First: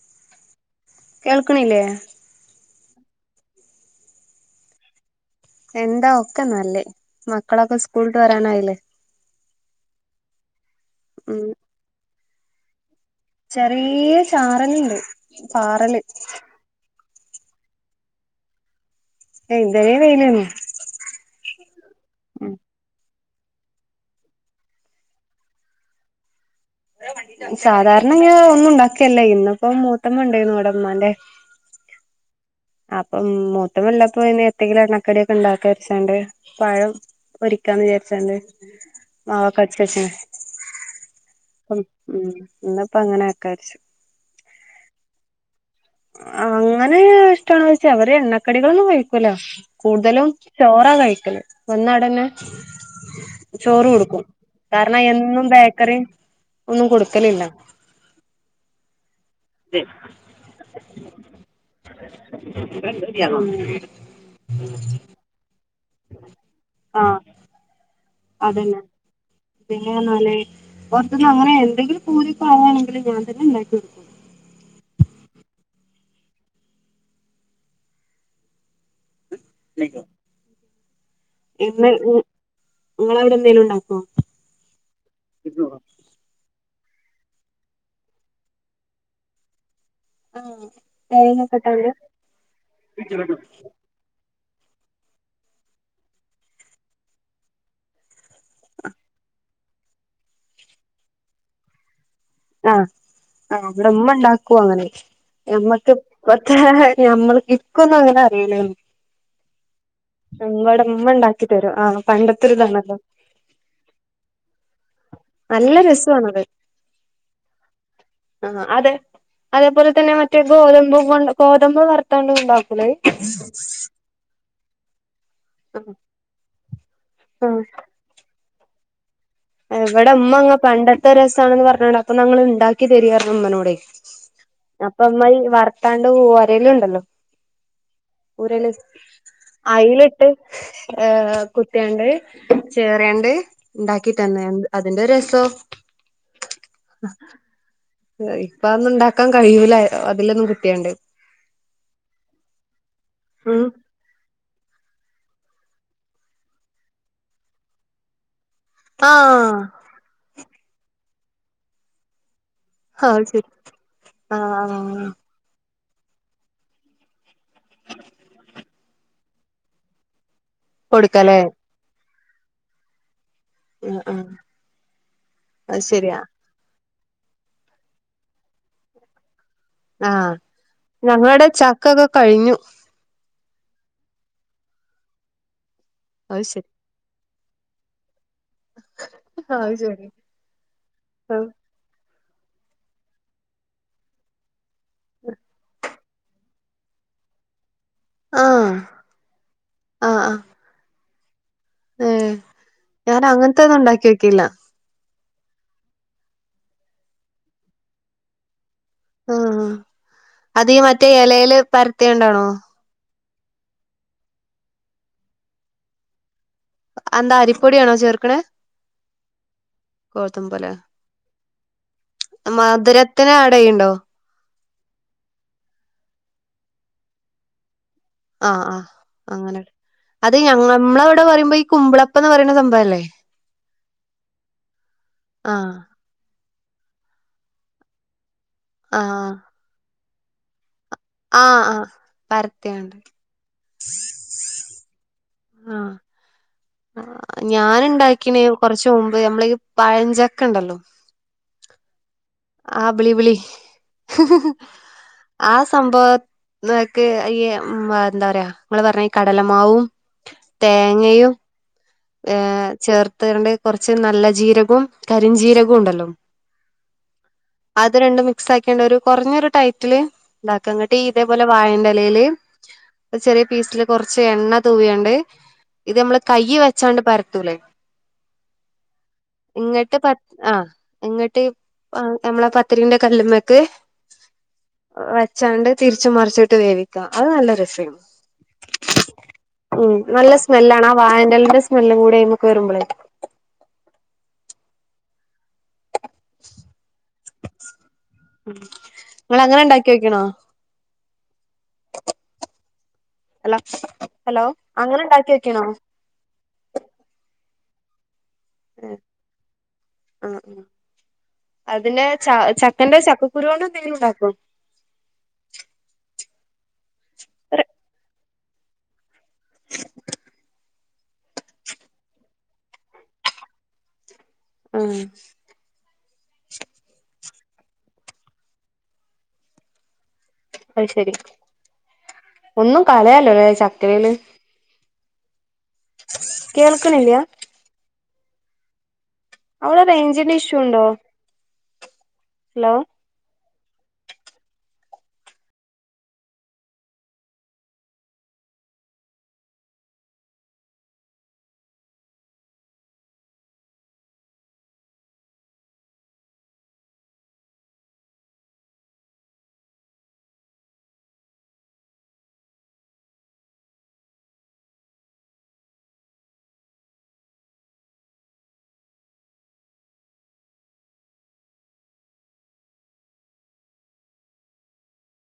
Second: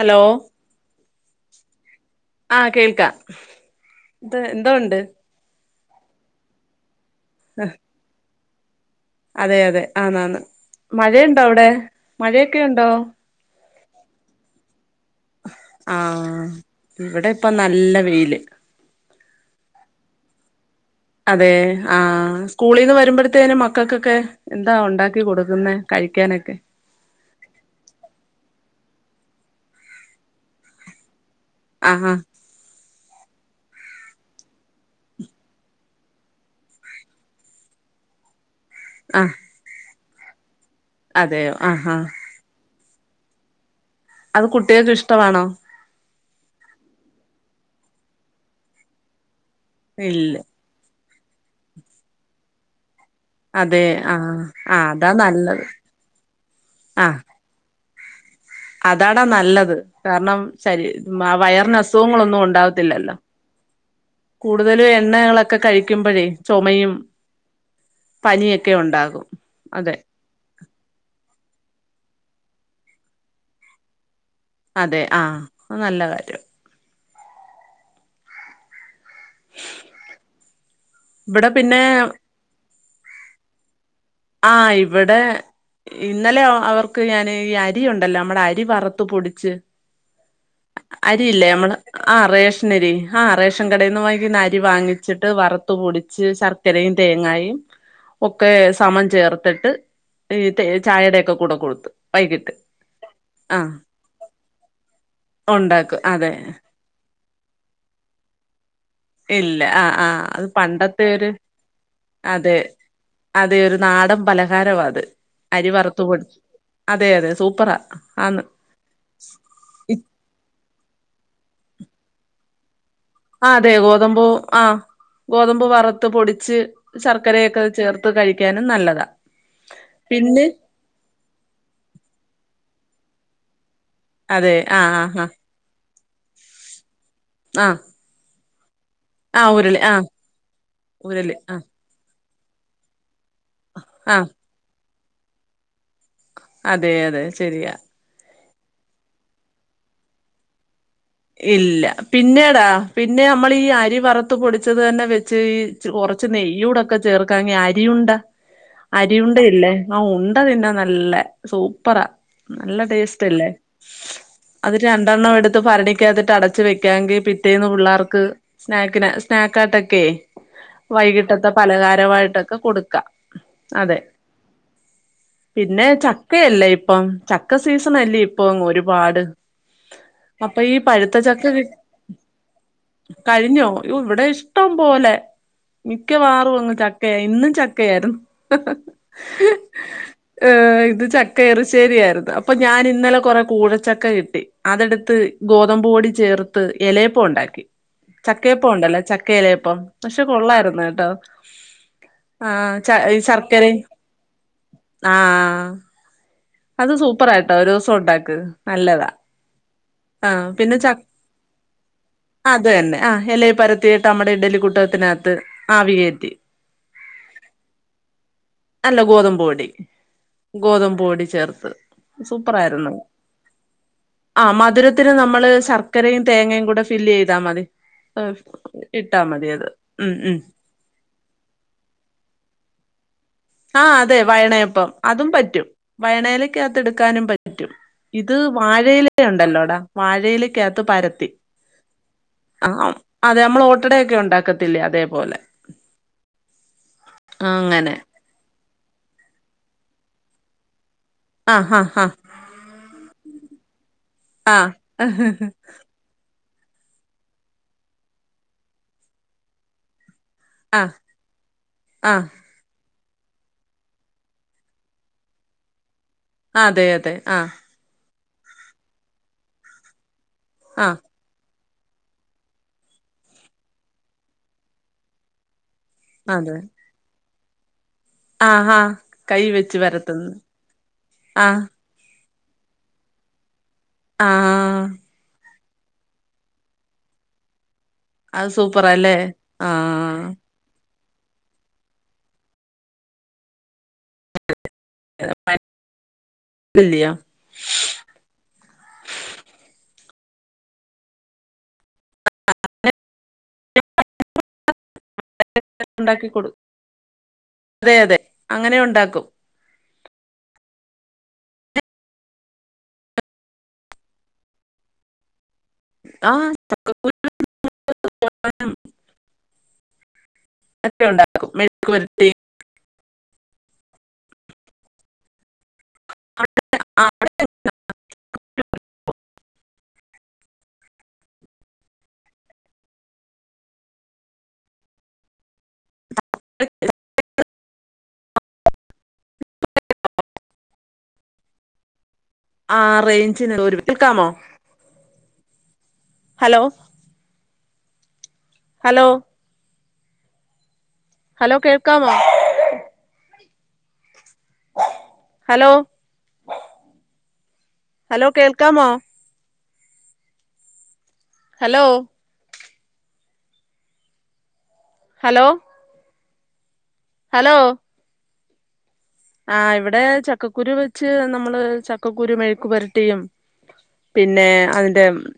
Hello കേൾക്ക്ണില്ലേ ആ കേൾക്കാം ത് ന്തോ ഉണ്ട് എന്താ ഒക്കെ നല്ലെ മക്കളൊക്കെ സ്കൂൾട്ട് വരാനായില്ലേ അതെ അതെ ആന്നാന്ന് മഴയുണ്ടോ ഉം അവ്ടെ മഴയൊക്കെ ഉണ്ടോ ചെറിയ ചാറല്ണ്ട് പാറല് ആഹ് ഇവിടെ ഇപ്പം നല്ല വെയ്ല് എ ഇതരെ വെയ്ലെന്നെ അതേ ആ സ്കൂളീന്ന് വര്മ്പഴ ത്തേനും മക്കൾക്കൊക്കെ എന്താ ഒണ്ടാക്കി കൊട്ക്ക്ന്നെ കഴിക്കാനെക്കെ സാധാരണ ഞാൻ ഒന്നും ഉണ്ടാക്കേല്ല ഇന്നിപ്പം മൂത്തമ്മ ഉണ്ടേര്ന്നുവെടെ മ്മാന്റെ ആഹാ അപ്പം മൂത്ത വല്ലപ്പോയ്ന്നെ എത്തേലും എണ്ണക്കടിയൊക്കെണ്ടാക്കാച്ചാണ്ട് പഴം പൊരിക്കാന്ന് വിചാര്ച്ചാണ്ട് ആഹ് മാവൊക്കെ അരച്ച് വെച്ച്ണ് അതെയോ ഉം ആഹാ ഉം ഇന്ന്പ്പം അങ്ങനാക്കാര്ച്ച് അത് കുട്ട്യേക്ക് ഇഷ്ടമാണോ? അങ്ങനെ ഇഷ്ടാണോയ്ച്ചാ അവര് എണ്ണക്കടികളൊന്നും കഴിക്കൂല കൂട്തലും ഇല്ല ചോറാ കഴിക്കല് വന്നാടന്നെ അതെ ചോറ് കൊട്ക്കും ആഹ് ആഹ് കാരണം അതാ എന്നും നല്ലത് ബേക്കറി ഒന്നും കൊട്ക്കലില്ല താടാ നല്ലത് കാരണം ശരീ വ വയറിന് അസുഖങ്ങളൊന്നും ഉണ്ടാവത്തില്ലല്ലോ കൂട്തലും എണ്ണകളൊക്കെ കഴി ക്ക്മ്പഴേ ചൊമയും ആഹ് പനിയൊക്കെ ഒണ്ടാകും പിന്നേർഞ്ഞാല് പൊർത്ത്ന്ന് അങ്ങനെ എന്തെങ്കിലും പൂത്യൊക്കെ ആവാണെങ്കില് ഞാൻ തന്നെണ്ടാക്കി കൊട്ക്കും അതെ ആഅത് നല്ല കാര്യാ [unintelligible] ഇവ്ടെ പിന്നേ ങ്ങളവ്ടെന്തേലും ണ്ടാക്കോ? ആ ഇവ്ടെ ഇന്നലെ അ അവർ ക്ക് ഞാൻ ഈ അരിയുണ്ടല്ലോ നമ്മടെ അരി വറ്ത്ത് പൊടിച്ച് ആഹ് അരിയില്ലേ തേങ്ങൊക്കെ നമ്മള് ഇട്ടാണ്ട് ആ റേഷനരി ഹാ റേഷൻ കടേന്ന് വാങ്ങിക്ക്ന്ന അ രി വാങ്ങിച്ചിട്ട് വറ്ത്ത് പൊടിച്ച് ശർക്കരയും തേങ്ങായും ഒക്കെ സമം ചേർത്ത്ട്ട് ഈ തേ ചായെടെക്കെ കൂടെ കൊട്ത്ത് ആ ആ ഇവ്ടെമ്മണ്ടാക്കു അങ്ങനെ ഞമ്മക്ക് ഉണ്ടാക്കും അതെ പ്പത്തെ ഞമ്മള് ഇക്കൊന്നും അങ്ങനെ അറീല്ലേനി ഇല്ല ആ ആ അത് പണ്ടത്തെ ഒര് ഉണ്ടാക്കി തരും ആഹ് പണ്ടത്തെ ഒരു അതെ ഇതാണല്ലോ അ തെ ഒര നാടൻ പലഹാരവാ അത് അരി നല്ല വറ്ത്ത് പൊടിച് അതെ അതെ സൂപ്പറാ ആന്ന് ആ അതെ അതേപോലെ തന്നെ മറ്റേ ഗോതമ്പ് കൊണ്ട് ഗോതമ്പ് വർത്താണ്ട് ണ്ടാക്കൂലെ അത് ആ അതെ ഗോതമ്പൂ ആ ഗോതമ്പ് വറ്ത്ത് പൊടിച്ച് ശർക്കരയൊക്കെ ചേർത്ത് കഴിക്കാനും നല്ലതാ എ ഇവടെ പിന്നെ മ്മങ്ങ പണ്ടത്തെ രസാണ്ന്ന് പർഞ്ഞാണ്ട് അപ്പൊ ന്നാ ങ്ങള്ണ്ടാക്കി തരീർഞ്ഞു മ്മനോടെ അതെ ആ ആ അപ്പം ആ മ്മയീ വർത്താണ്ട് ഒരല്ണ്ടല്ലോ ആ ഉരല് ആ ഉരുളി ആ അയ്ല്ട്ട് ഏ ഉരുളി ആ കുത്ത്യാണ്ട് ചേറ്യാണ്ട് ക്കി ആ തന്നേ അന്ന് അതിന്റെ രസോ അതെ അതെ ശെരിയാ ഇപ്പ അഒന്നുണ്ടാക്കാൻ കയ്യൂല അതിലൊന്നും കിട്ടിയാണ്ട് ഇല്ല പിന്നേടാ പിന്നെ അമ്മളീ ഉം ഈ അരി വറ്ത്ത് പൊടി ച്ചതെന്നെ വെച്ച് ഈ ച് കൊറച്ച് നെയ്യൂടൊക്കെ ചേർക്കാണെങ്കി അരിയുണ്ടാ ആഹ് അരിയുണ്ടയില്ലേ ആ ഉണ്ട തിന്നാ നല്ല സൂപ്പറാ നല്ല അത് ശരി ടേസ്റ്റല്ലേ അത് ആഹ് രണ്ടെണ്ണം എട്ത്ത് ഭരണി ഭരണിക്കകത്ത്ട്ട് അടച്ച് വെക്കാെങ്കി പിറ്റേന്ന് പുള്ളാർക്ക് സ്നാക്ക്ന് സ്നക്കായ്ട്ടൊക്കെ കൊടുക്കലേ വൈകിട്ടത്തെ പലഹാരവായിട്ടൊക്കെ കൊടുക്ക അതെ ആഹ് ആഹ് [inaudible] അത് പിന്നെ ശരിയാ ചക്കയല്ലേ ഇപ്പം ചക്ക സീസണല്ലേ ഇപ്പൊ അങ്ങ് ഒരുപാട് ആഹ അപ്പൊ ഈ പഴുത്ത ഞങ്ങള്ടെ ചക്ക കി ചക്കൊക്കെ കഴിഞ്ഞു കഴിഞ്ഞോ? യ്യോവിടെ ഇഷ്ടം പോലെ അത് മിക്കവാറും ശരി അങ്ങ് ചക്കയാ ഇന്നും ചക്കയായിരുന്നു അത് ശരി ഏഹ് ഇന്ന് ചക്ക ഇറ്ശ്ശേരിയായിര്ന്ന് അപ്പൊ ഞാനിന്നലെ കൊറേ കൂഴച്ചക്ക കിട്ടി അതെട്ത്ത് മ്പോടി ചേർത്ത് എലയപ്പൊണ്ടാക്കി ആഹ് ചക്കയപ്പൊണ്ടല്ലേ ചക്കയലയപ്പം പക്ഷെ ആഹ് ആഹ് കൊള്ളായിര്ന്ന് കേട്ടോ ഏഹ് ആഹ ച ഈ ഞാൻ അങ്ങനത്തൊന്നും ശർക്കരിം ഉണ്ടാക്കി വെക്കില്ല ആ അത് സൂപ്പറാട്ടോ ഒരൂസം ഉണ്ടാക്ക് നല്ലതാ ആഹ് ആ അത് ഈ പിന്നെ ച മറ്റേ ഇലയില് പരത്തിയണ്ടാണോ [inaudible] അതന്നെ അ എലേ പരത്തിയിട്ട് അമ്മടെ ഇഡലിക്കൂട്ടത്തിനകത്ത് ആവി കേറ്റി എന്താ അരിപ്പൊടിയാണോ ചേർക്കണേ അല്ല ഗോതമ്പ്പൊടി ഗോതമ്പല്ലേ ഗോതമ്പ് പൊടി ചേർത്ത് സൂപ്പറായിര്ന്ന് മധുരത്തിന് ആഡ് ചെയ്യണ്ടോ ആ മധുരത്തിന് നമ്മള് ശർക്കരയും തേങ്ങയും കൂടെ ഫില്ലെയ്താ മതി ആഹ ആഹ ഇട്ടാ മതി അങ്ങനെ അത് ഉം അത് ഉം ഞങ്ങ മ്മളവടെ പറയുമ്പോ ഈ കുമ്പളപ്പന്ന് പറയുന്ന സംഭവല്ലേ ആ അതെ വയണയപ്പം അതും പറ്റും ആഹ് വയണയിലക്കകത്ത് എട്ക്കാനും പറ്റും ഇത് വാഴയിലേയിലുണ്ടല്ലോടാ വാഴയിലക്കകത്ത് ആ ആഹ ആഹ അതെ അമ്മള് ഓട്ടടയൊക്കെ ഉണ്ടാക്കത്തില്ലേ അതെപോലെ ആ ഞാന്ണ്ടക്കിണ് കൊറച്ച് മുമ്പ് നമ്മള ഈ പഴഞ്ചക്കണ്ടല്ലോ? ഹ ഹ ആ ബിളിബിളി ആ ആ സംഭവ [unintelligible] ക്ക് ഈ മ് ന്താ പറയാ ഇങ്ങള്പറഞ്ഞ ഈ കടലമാവും ആ തേങ്ങയും ആ ഏ ആ ചേർ ത്താണ്ട് കൊറച്ച് നല്ല ജീരകും, കരിഞ്ജീരകുണ്ടല്ലോ? അതെ അതെ ആ മിക്സാക്കിയാണ്ട് കൊറഞ്ഞൊരു ടൈറ്റില് ഇണ്ടാക്ക ആ ഇങ്ങട്ടീ ഇതേപോലെ വായന്റെലേല് രു ചെറിയ പീസില് കൊറച്ച് എണ്ണ തൂവിയാണ്ട് ഇത് ഞ്ഞമ്മള് അതെ കൈയ് വെച്ചാണ്ട് പരത്തൂലേ ആ ആ കൈ വെച്ച് ഇങ്ങട്ട് പ [unintelligible] പരത്തുന്നു ആ ഇങ്ങട്ട് ആ ഞ്ഞമ്മളെ പത്തിരിന്റെ കല്ല്മക്ക് ആഹ് വെച്ചാണ്ട് തിരിച്ചും മറുച്ചൂട്ട് വേവിക്ക അത് നല്ല രസേനി അത് സൂപ്പറാല്ലേ ആഹ വായൻ്റലന്റെ സ്മെല്ലും കൂടെ അയ്മക്ക് വരുമ്പളേ ഇല്ല്യോ ഇങ്ങളങ്ങനെ ഇണ്ടാക്ക്യോക്കീണോ? [inaudible] ഹലോ ഹലോ അങ്ങനെ ഇണ്ടാക്കിയോ ക്കീണോ? ഉണ്ടാക്കി കൊടു അതെ അതെ അങ്ങനെ ഉണ്ടാക്കും അ അതിന്റെ ച ചക്കന്റെ ചക്കകുരോണ്ട് എത്തെങ്കിലുണ്ടാക്കോ? ആ [unintelligible] [unintelligible] മെഴുക്ക് വരട്ടി ആഹ് [inaudible] അയ്ശെരി ഒന്നും കളയാൻല്ലലേ ചക്കയില് കേൾക്ക്‌ണില്ല്യ അവടെ റേഞ്ചിന്റെ ഇഷ്യൂണ്ടോ ആ റേഞ്ചിന് ഒരു കേൾക്കാമോ ഹലോ ഹലോ ഹലോ കേൾക്കാമോ ഹലോ ഹലോ കേൾക്കാമോ ഹലോ ഹലോ ഹലോ ആ ഇവിടെ ചക്കക്കുരു വെച്ച് നമ്മള് ചക്കക്കുരു മെഴുക്ക്‌പുരട്ടിയും പിന്നെ അതിന്റെ